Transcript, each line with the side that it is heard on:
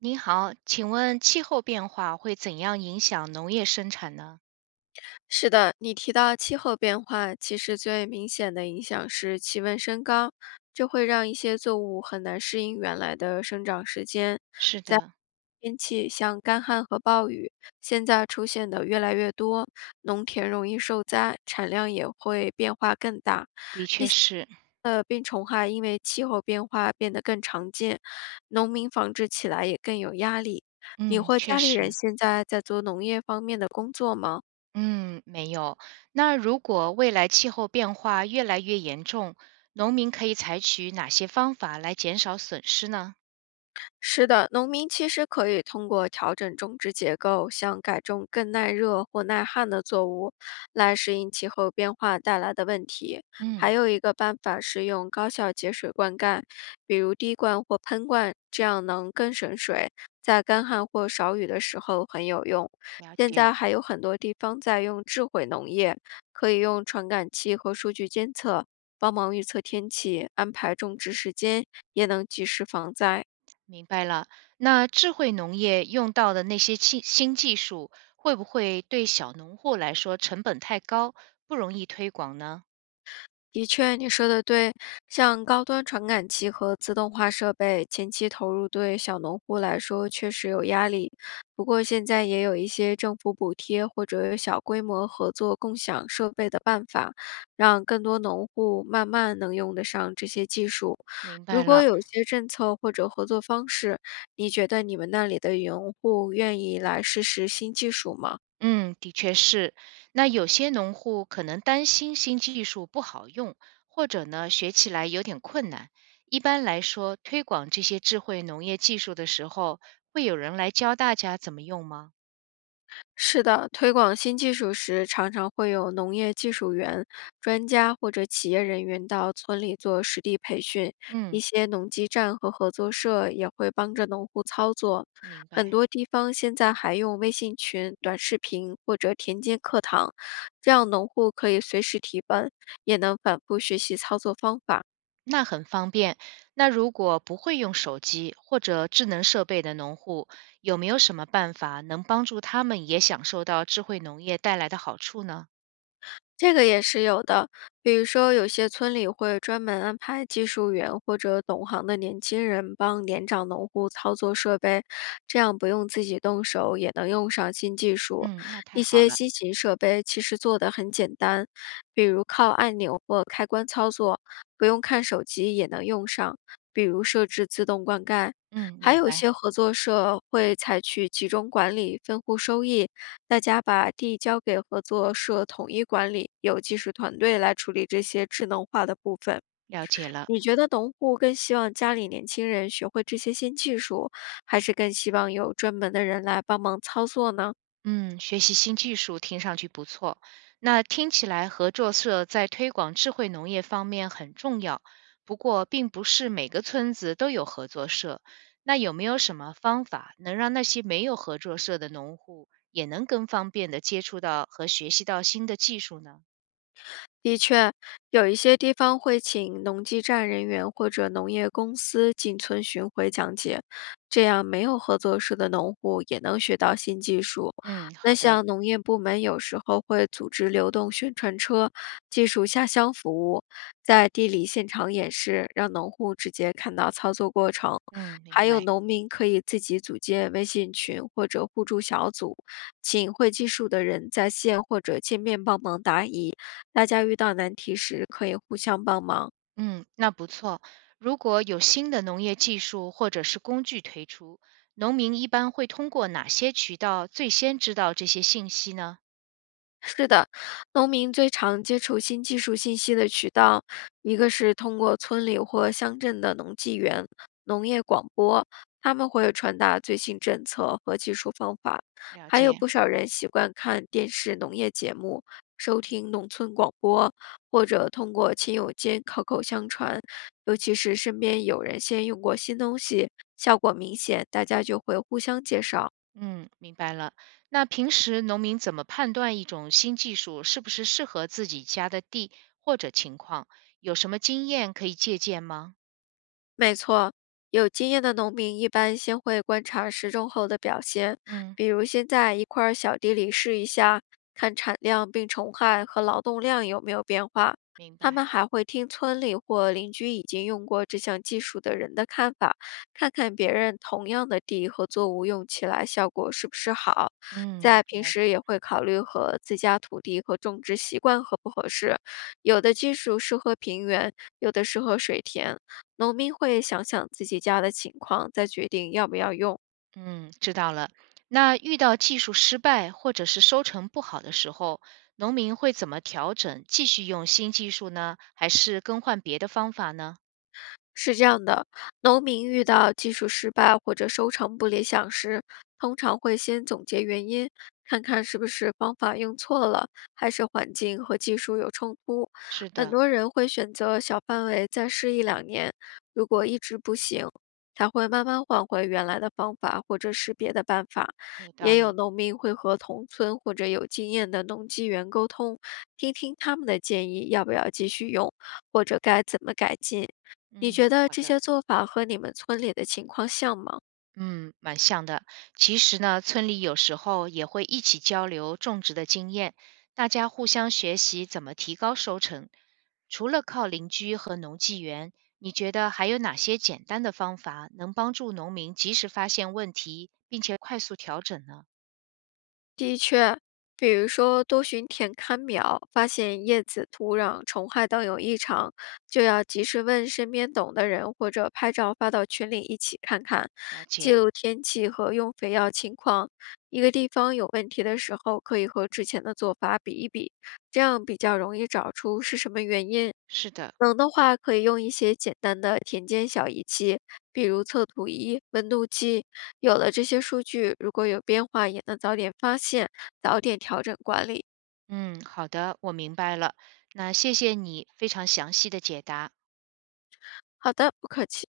right: 您好，请问气候变化会怎样影响农业生产呢？
left: 是的，你提到气候变化，其实最明显的影响是气温升高，这会让一些作物很难适应原来的生长时间。
right: 是
left: 在
right: 的，
left: 天气像干旱和暴雨，现在出现的越来越多，农田容易受灾，产量也会变化更大。
right: 的
left: 一
right: 确
left: 些
right: 是，
left: 病虫害因为气候变化变得更常见，农民防治起来也更有压力。你
right: 嗯，
left: 或
right: 确
left: 家里人
right: 实，
left: 现在在做农业方面的工作吗？
right: 嗯，没有。那如果未来气候变化越来越严重，农民可以采取哪些方法来减少损失呢？
left: 是的，农民其实可以通过调整种植结构，像改种更耐热或耐旱的作物，来适应气候变化带来的问题。还
right: 嗯，
left: 有一个办法是用高效节水灌溉，比如滴灌或喷灌，这样能更省水，在干旱或少雨的时候很有用。
right: 了
left: 现
right: 解，
left: 在还有很多地方在用智慧农业，可以用传感器和数据监测，帮忙预测天气，安排种植时间，也能及时防灾。
right: 明白了。那智慧农业用到的那些新技术，会不会对小农户来说成本太高，不容易推广呢？
left: 的确，你说的对，像高端传感器和自动化设备，前期投入对小农户来说确实有压力。不过现在也有一些政府补贴或者小规模合作共享设备的办法，让更多农户慢慢能用得上这些技术。
right: 明
left: 如
right: 白
left: 果
right: 了。
left: 有些政策或者合作方式，你觉得你们那里的农户愿意来试试新技术吗？
right: 嗯，的确是。那有些农户可能担心新技术不好用，或者呢学起来有点困难。一般来说，推广这些智慧农业技术的时候，会有人来教大家怎么用吗？
left: 是的，推广新技术时，常常会有农业技术员、专家或者企业人员到村里做实地培训。
right: 嗯，
left: 一些农机站和合作社也会帮着农户操作。
right: 明
left: 很
right: 白。
left: 多地方现在还用微信群、短视频或者田间课堂，这样农户可以随时提问，也能反复学习操作方法。
right: 那很方便。那如果不会用手机或者智能设备的农户，有没有什么办法能帮助他们也享受到智慧农业带来的好处呢？
left: 这个也是有的，比如说有些村里会专门安排技术员或者懂行的年轻人帮年长农户操作设备，这样不用自己动手也能用上新技术。
right: 嗯，那太
left: 一
right: 好
left: 些
right: 了。
left: 新型设备其实做的很简单，比如靠按钮或开关操作，不用看手机也能用上，比如设置自动灌溉。
right: 嗯，
left: 还
right: 明
left: 有
right: 白，
left: 些合作社会采取集中管理、分户收益，大家把地交给合作社统一管理，有技术团队来处理这些智能化的部分。
right: 了解了。
left: 你觉得农户更希望家里年轻人学会这些新技术，还是更希望有专门的人来帮忙操作呢？
right: 嗯，学习新技术听上去不错。那听起来合作社在推广智慧农业方面很重要，不过并不是每个村子都有合作社。那有没有什么方法能让那些没有合作社的农户也能更方便的接触到和学习到新的技术呢？
left: 的确，有一些地方会请农技站人员或者农业公司进村巡回讲解，这样没有合作社的农户也能学到新技术。
right: 嗯，
left: 那
right: 好的，
left: 像农业部门有时候会组织流动宣传车、技术下乡服务，在地里现场演示，让农户直接看到操作过程。
right: 嗯，明
left: 还有
right: 白。
left: 农民可以自己组建微信群或者互助小组，请会技术的人在线或者见面帮忙答疑。大家遇到难题时可以互相帮忙。
right: 嗯，那不错。如果有新的农业技术或者是工具推出，农民一般会通过哪些渠道最先知道这些信息呢？
left: 是的，农民最常接触新技术信息的渠道，一个是通过村里或乡镇的农技员、农业广播，他们会传达最新政策和技术方法；
right: 了
left: 还有
right: 解。
left: 不少人习惯看电视农业节目。收听农村广播，或者通过亲友间口口相传，尤其是身边有人先用过新东西，效果明显，大家就会互相介绍。
right: 嗯，明白了。那平时农民怎么判断一种新技术是不是适合自己家的地或者情况？有什么经验可以借鉴吗？
left: 没错，有经验的农民一般先会观察时种后的表现，
right: 嗯，
left: 比如先在一块儿小地里试一下，看产量、病虫害和劳动量有没有变化。
right: 明
left: 他们
right: 白。
left: 还会听村里或邻居已经用过这项技术的人的看法，看看别人同样的地和作物用起来效果是不是好。
right: 嗯，
left: 在平
right: 了
left: 时
right: 解。
left: 也会考虑和自家土地和种植习惯合不合适，有的技术适合平原，有的适合水田。农民会想想自己家的情况，再决定要不要用。
right: 嗯，知道了。那遇到技术失败或者是收成不好的时候，农民会怎么调整？继续用新技术呢，还是更换别的方法呢？
left: 是这样的，农民遇到技术失败或者收成不理想时，通常会先总结原因，看看是不是方法用错了，还是环境和技术有冲突。
right: 是
left: 很
right: 的，
left: 多人会选择小范围再试一两年，如果一直不行，才会慢慢换回原来的方法或者是别的办法。
right: 有道
left: 也有
right: 理。
left: 农民会和同村或者有经验的农机员沟通，听听他们的建议要不要继续用，或者该怎么改进。你
right: 嗯，
left: 觉得
right: 好
left: 这
right: 的。
left: 些做法和你们村里的情况像吗？
right: 嗯，蛮像的。其实呢，村里有时候也会一起交流种植的经验，大家互相学习怎么提高收成。除了靠邻居和农技园，你觉得还有哪些简单的方法能帮助农民及时发现问题，并且快速调整呢？
left: 的确，比如说多巡田看苗，发现叶子、土壤、虫害等有异常，就要及时问身边懂的人，或者拍照发到群里一起看看，
right: 了
left: 记
right: 解，
left: 录天气和用肥药情况。一个地方有问题的时候，可以和之前的做法比一比，这样比较容易找出是什么原因。
right: 是的，
left: 能的话，可以用一些简单的田间小仪器，比如测土仪、温度计，有了这些数据，如果有变化，也能早点发现，早点调整管理。
right: 嗯，好的，我明白了。那谢谢你非常详细的解答。
left: 好的，不客气。